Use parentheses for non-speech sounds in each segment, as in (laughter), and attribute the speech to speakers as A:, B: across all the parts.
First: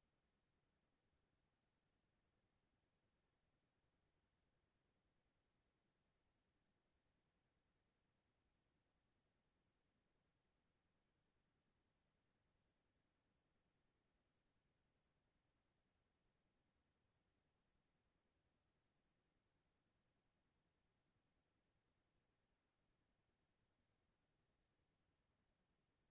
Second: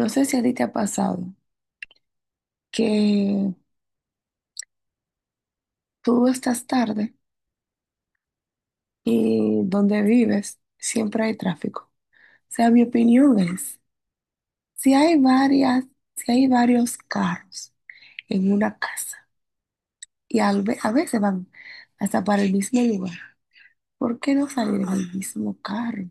A: No sé si a ti te ha pasado que tú estás tarde y donde vives siempre hay tráfico. O sea, mi opinión es, si hay varias, si hay varios carros en una casa y a veces van hasta para el mismo lugar, ¿por qué no salir en el mismo carro?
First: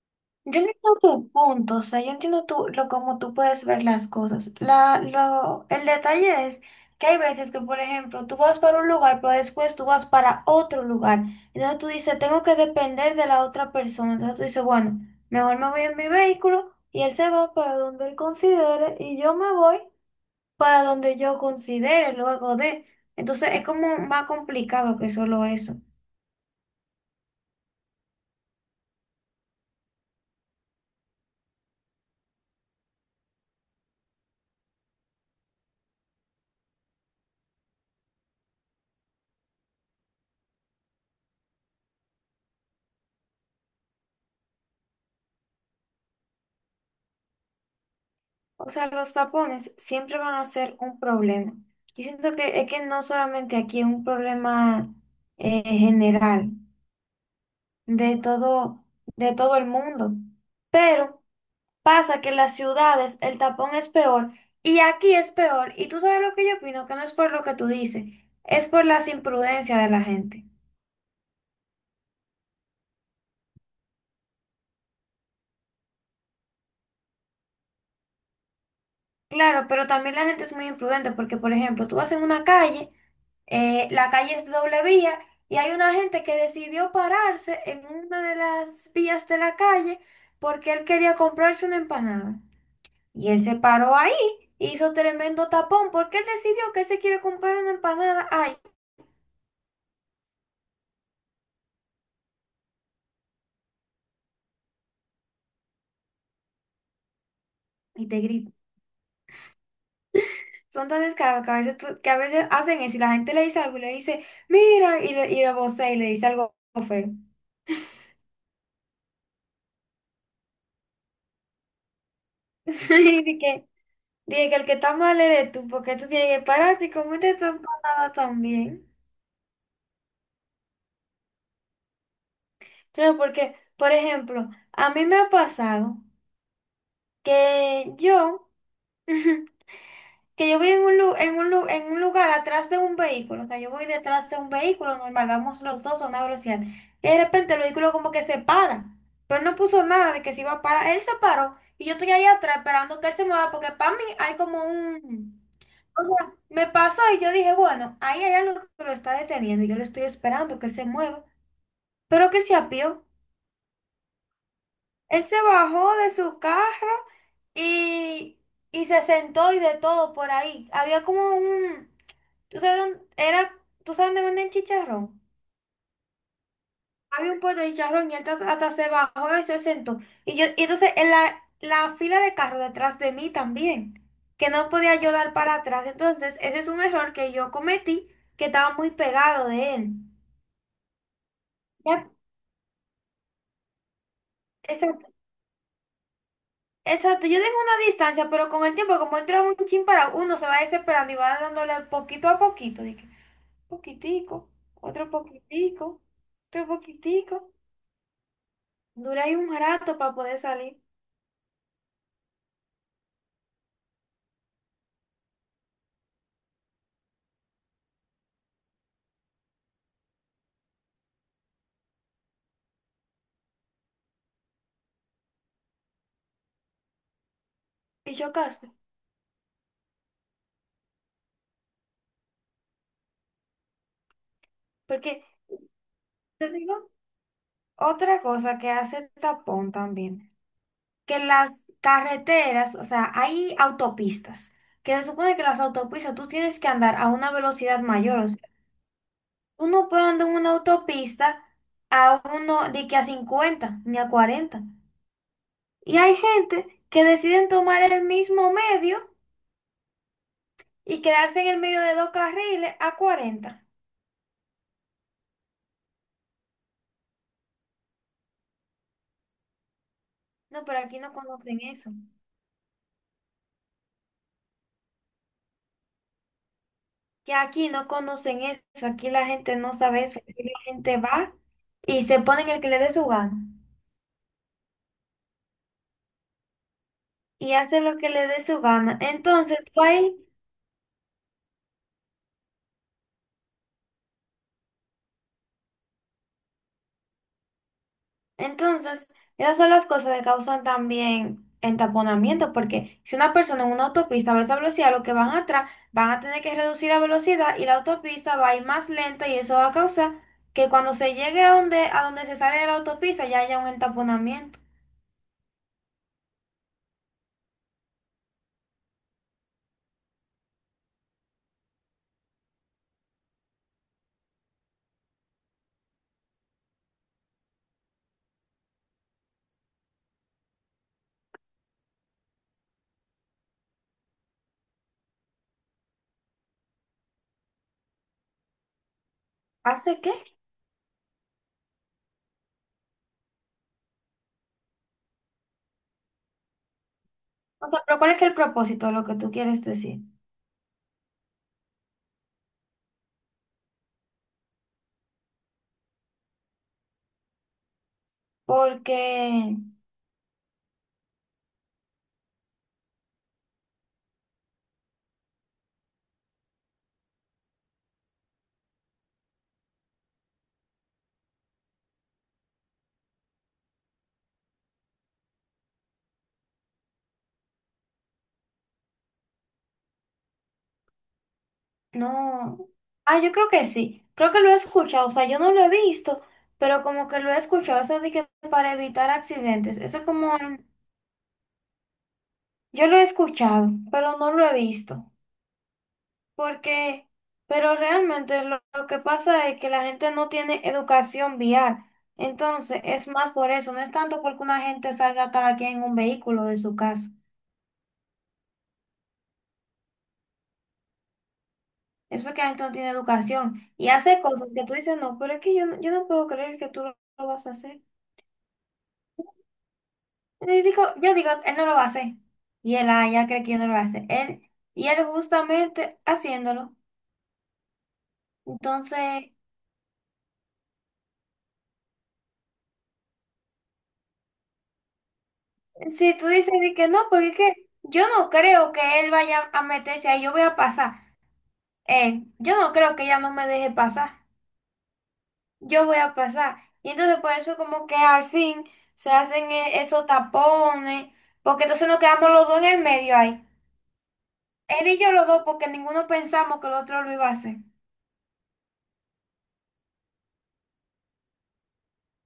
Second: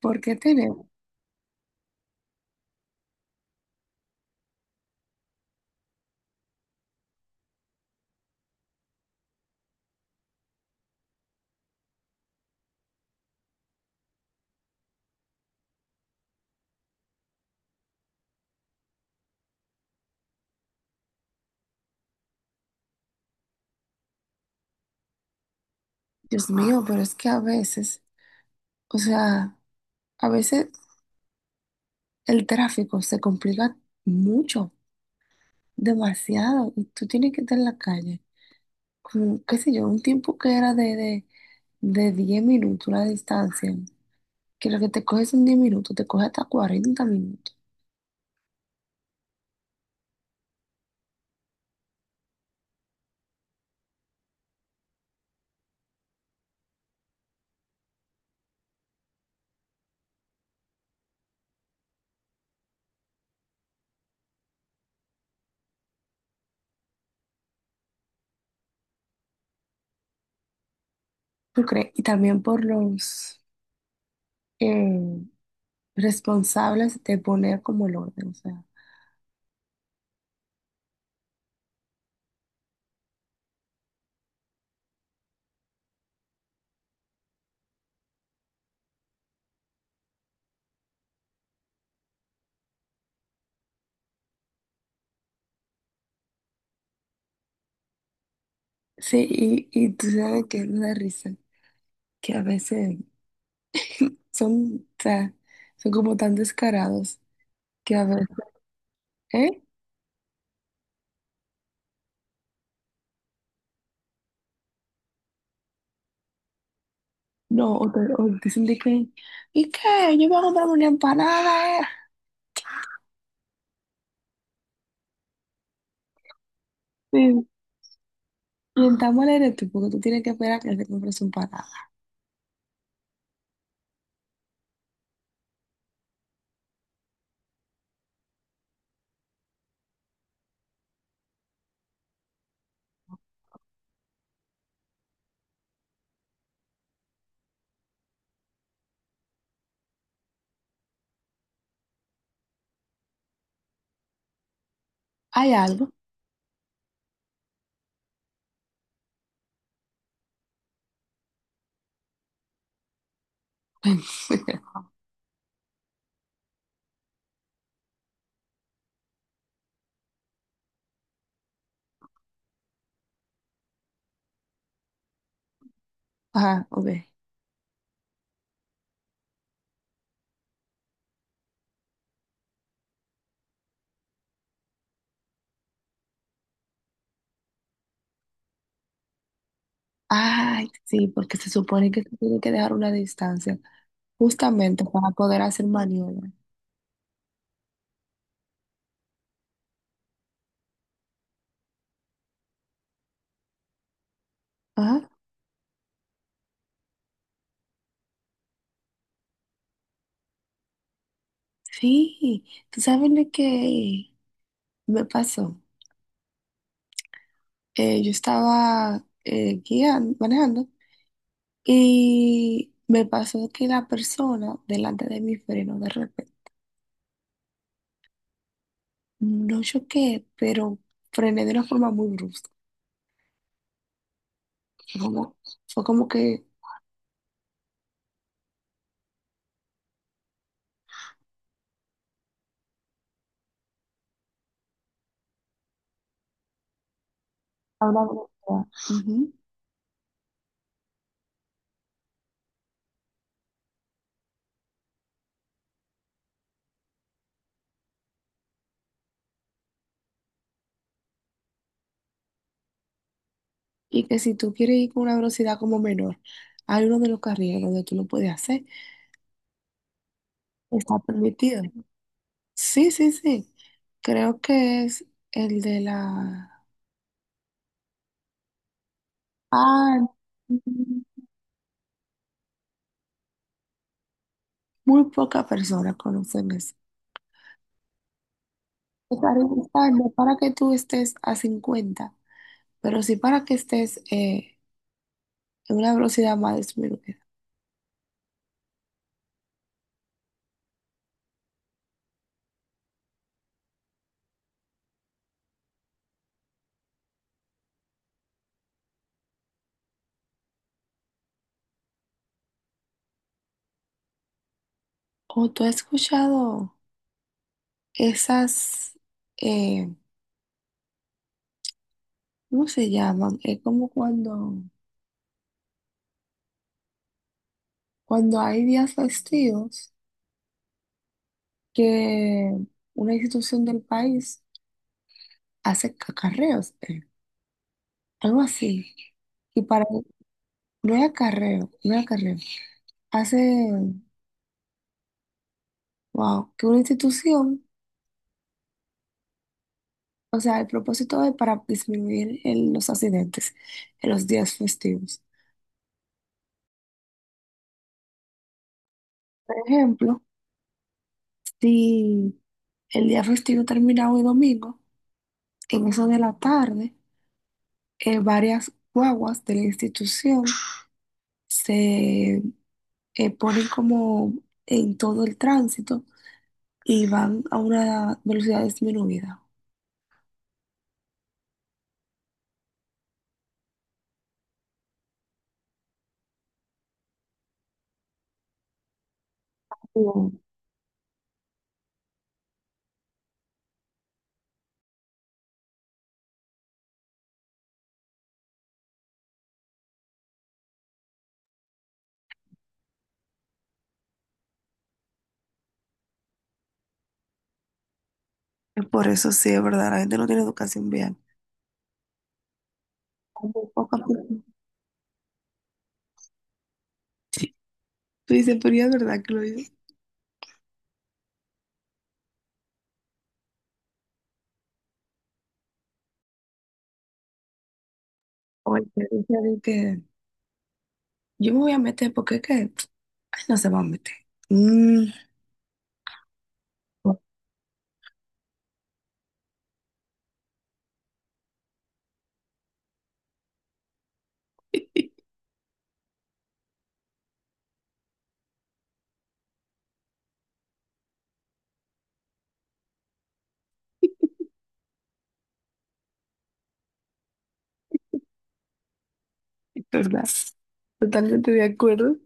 A: ¿Por qué
B: Yo no
A: tener?
B: entiendo tu punto, o sea, yo entiendo tú, lo cómo tú puedes ver las cosas. El detalle es que hay veces que, por ejemplo, tú vas para un lugar, pero después tú vas para otro lugar. Entonces tú dices, tengo que depender de la otra persona. Entonces tú dices, bueno, mejor me voy en mi vehículo y él se va para donde él considere y yo me voy para donde yo considere luego de. Entonces es como más complicado que solo eso.
A: Dios mío, pero es que a veces, o sea, a veces el tráfico se complica mucho, demasiado, y tú tienes que estar en la calle. Como, qué sé yo, un tiempo que era de 10 minutos la distancia, que lo que te coges son 10 minutos, te coge hasta 40 minutos.
B: O sea, los tapones siempre van a ser un problema. Yo siento que es que no solamente aquí es un problema general de todo, de todo el mundo. Pero pasa que en las ciudades el tapón es peor y aquí es peor. Y tú sabes lo que yo opino, que no es por lo que tú dices, es por las imprudencias de la gente.
A: ¿Tú crees? Y también por los eh, responsables de poner como el orden, o sea.
B: Claro, pero también la gente es muy imprudente porque, por ejemplo, tú vas en una calle, la calle es de doble vía y hay una gente que decidió pararse en una de las vías de la calle porque él quería comprarse una empanada. Y él se paró ahí, hizo tremendo tapón porque él decidió que él se quiere comprar una empanada. Ay,
A: Sí, y tú sabes que me da risa, que a veces son, o sea, son como tan descarados que a
B: y te
A: veces,
B: grita.
A: ¿eh?
B: Son tan descarados que a veces, que a veces hacen eso y la gente le dice algo y le dice, mira, y le vocea y le dice algo feo. (laughs)
A: No, o dicen de que, ¿y qué? Yo voy a comprar una empanada, ¿eh?
B: Sí, dije que el que está mal eres tú, porque tú tienes que pararte y comerte tu
A: Sí.
B: empanada también.
A: Intentamos leer tú, porque tú tienes que esperar que él se compre su empanada.
B: Claro, porque, por ejemplo, a mí me ha pasado que yo, (laughs) que yo voy en un, en un lugar atrás de un vehículo, o sea, yo voy detrás de un vehículo normal, vamos los dos a una velocidad, y de repente el vehículo como que se para, pero no puso nada de que se iba a parar, él se paró, y yo estoy ahí atrás esperando que él se mueva, porque para mí hay como un...
A: ¿Hay algo?
B: O sea, me pasó y yo dije, bueno, ahí hay algo que lo está deteniendo y yo lo estoy esperando que él se mueva, pero que él se apió.
A: (laughs)
B: Él se bajó de su carro y, y se sentó y de todo por ahí. Había como un, ¿tú sabes dónde, era, ¿tú sabes dónde venden chicharrón?
A: Ajá, ok.
B: Había un puesto de chicharrón y él hasta, hasta se bajó y se sentó. Y yo, y entonces en la fila de carro detrás de mí también, que no podía yo dar para atrás. Entonces, ese es un error que yo cometí, que estaba muy pegado de él.
A: Ay, sí, porque se supone que
B: Ya,
A: se tiene que dejar una distancia, justamente
B: exacto,
A: para poder hacer maniobra.
B: exacto. Yo dejo una distancia, pero con el tiempo, como entra un chin para uno, se va desesperando y va dándole poquito a poquito. De que, poquitico,
A: Ajá,
B: otro poquitico, otro poquitico. Dura ahí un rato para poder salir
A: sí. ¿Tú sabes lo que me pasó? Yo estaba guiando, manejando, y me pasó que la persona delante de mí frenó de repente.
B: y chocarse.
A: No choqué, pero frené de una forma muy brusca. Fue
B: Porque
A: como, fue como que
B: te digo otra cosa que hace tapón también, que las carreteras, o sea, hay autopistas, que se supone que las autopistas tú tienes que andar a una velocidad
A: a una
B: mayor.
A: velocidad. Ujú.
B: Uno puede andar en una autopista a uno de que a 50 ni a 40. Y hay gente que deciden tomar el mismo medio y quedarse en el medio de dos carriles a 40.
A: Y que si tú quieres ir con una velocidad como menor, hay uno de los carriles donde tú lo puedes hacer.
B: No, pero
A: Está
B: aquí no conocen
A: permitido.
B: eso.
A: Sí, sí, sí. Creo que es el de la...
B: Que aquí no conocen eso. Aquí la gente no
A: Ah,
B: sabe eso. Aquí la gente
A: mm,
B: va y se pone en el que le dé su gana.
A: muy pocas personas conocen eso.
B: Y hace lo que le dé su gana.
A: Está
B: Entonces, tú
A: registrando
B: ahí,
A: para que tú estés a 50 pero sí para que estés en una velocidad más disminuida.
B: entonces, esas son las cosas que causan también entaponamiento, porque si una persona en una autopista va a esa velocidad, los que van atrás van a tener que reducir la velocidad y la autopista va a ir más lenta y eso va a causar que cuando se llegue a donde se sale de la autopista ya haya un entaponamiento.
A: ¿O tú has escuchado esas... eh, cómo se llaman? Es como cuando... Cuando hay días festivos que una institución del país hace acarreos, algo así. Y para,
B: ¿Hace qué?
A: no es acarreo, no es acarreo. Hace, wow, que una institución,
B: O sea, pero ¿cuál es el propósito de lo que tú quieres decir?
A: o sea, el propósito es para disminuir los accidentes en los días festivos.
B: Porque
A: Por ejemplo, si el día festivo termina hoy domingo, en eso de la tarde, varias guaguas de la institución se ponen como en todo el tránsito y van a una velocidad disminuida.
B: no. Ah, yo creo que sí. Creo que lo he escuchado. O sea, yo no lo he visto, pero como que lo he escuchado. Eso de que para evitar accidentes. Eso
A: Wow.
B: como yo lo he escuchado, pero no lo he visto. Porque, pero realmente lo que pasa es que la gente no tiene educación vial. Entonces, es más por eso. No es tanto porque una gente salga cada quien en un vehículo de su casa.
A: Es por eso, sí, es verdad, la gente no tiene educación vial.
B: Es porque la gente no tiene
A: Hay muy
B: educación y
A: poca
B: hace
A: persona.
B: cosas que tú dices, no, pero es que yo, yo no puedo creer que tú lo vas a
A: Sí.
B: hacer.
A: Tú dices, pero ya es verdad que lo dices.
B: Yo digo, él no lo va a hacer. Y él, ah, ya cree que yo no lo voy a hacer. Él, y él justamente haciéndolo.
A: O el que
B: Entonces,
A: dice de que yo me voy a meter porque es que ay, no se va a meter. Mm,
B: si tú dices de que no, porque es
A: (laughs)
B: que yo no creo que él vaya a meterse ahí, yo voy a pasar. Yo no creo que ella no me deje pasar.
A: es
B: Yo voy a pasar. Y entonces por eso como que al fin se hacen esos tapones, porque entonces nos quedamos los dos en el medio ahí. Él y yo los dos, porque ninguno pensamos que el otro lo iba a hacer.
A: verdad. Totalmente de acuerdo.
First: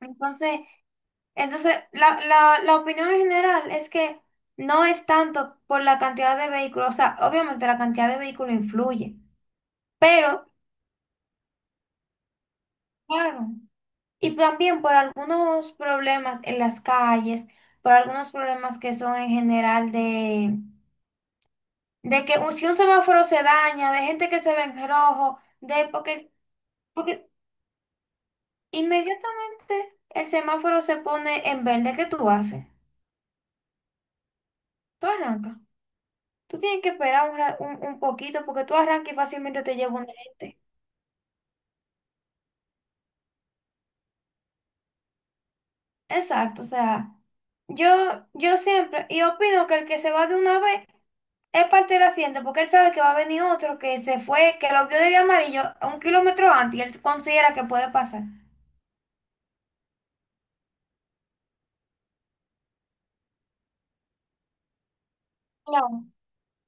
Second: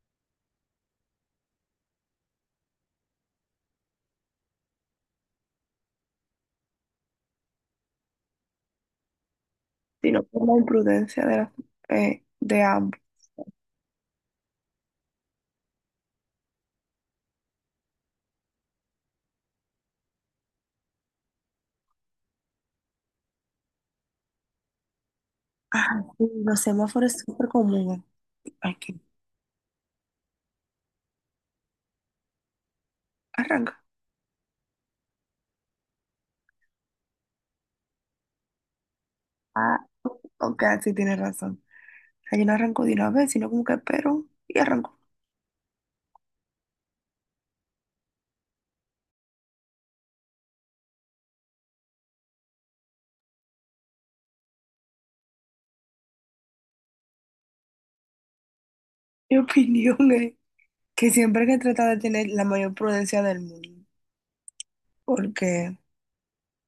B: Entonces... entonces, la opinión en general es que no es tanto por la cantidad de vehículos, o sea, obviamente la cantidad de vehículos influye,
A: Sino por
B: pero
A: la imprudencia de, de ambos.
B: claro, y también por algunos problemas en las calles, por algunos problemas que son en general de que si un semáforo se daña, de gente que se ve en rojo, de
A: Ah, sí,
B: porque,
A: los semáforos es
B: porque
A: súper común. Aquí.
B: inmediatamente el semáforo se pone en verde, ¿qué tú haces?
A: Arranca.
B: Tú arrancas. Tú tienes que esperar un, un poquito porque tú arrancas y fácilmente te
A: Ah,
B: lleva un gente.
A: ok, sí tienes razón. O sea, yo no arranco de una vez, sino como que espero y arranco.
B: Exacto, o sea, yo siempre, y opino que el que se va de una vez es parte del accidente porque él sabe que va a venir otro que se fue, que lo vio de amarillo a 1 kilómetro antes y él considera que puede pasar.
A: Mi (laughs) opinión es que siempre hay que tratar de tener la mayor prudencia del mundo. Porque
B: Claro.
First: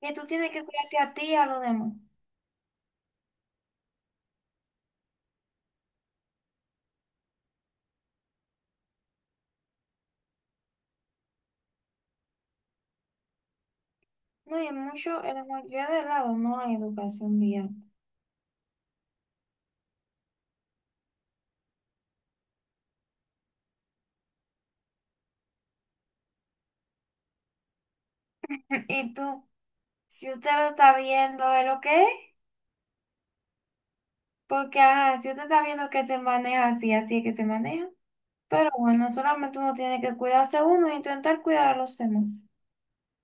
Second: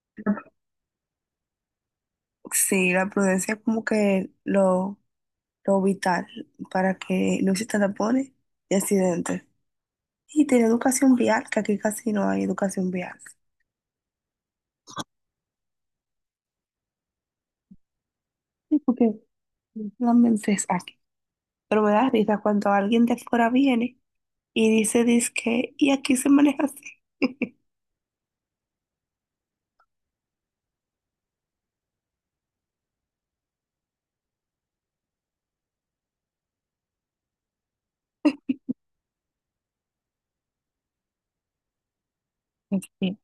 B: Y tú tienes que cuidarte a ti y a los demás.
A: sí, la prudencia es como que lo vital para que no existan tapones y accidentes. Y tener educación vial, que aquí casi no hay educación vial.
B: No, y mucho, en la mayoría de lados no hay educación vial.
A: Sí, porque solamente es aquí. Pero me da risa cuando alguien de afuera viene y dice, dizque, y aquí se maneja así. (laughs)
B: (laughs) Y tú, si usted lo está viendo, ¿es lo que es? Porque, ajá, si usted está viendo que se maneja así, así es que se maneja. Pero bueno, solamente uno tiene que cuidarse uno e intentar cuidar a los demás.
A: Sí.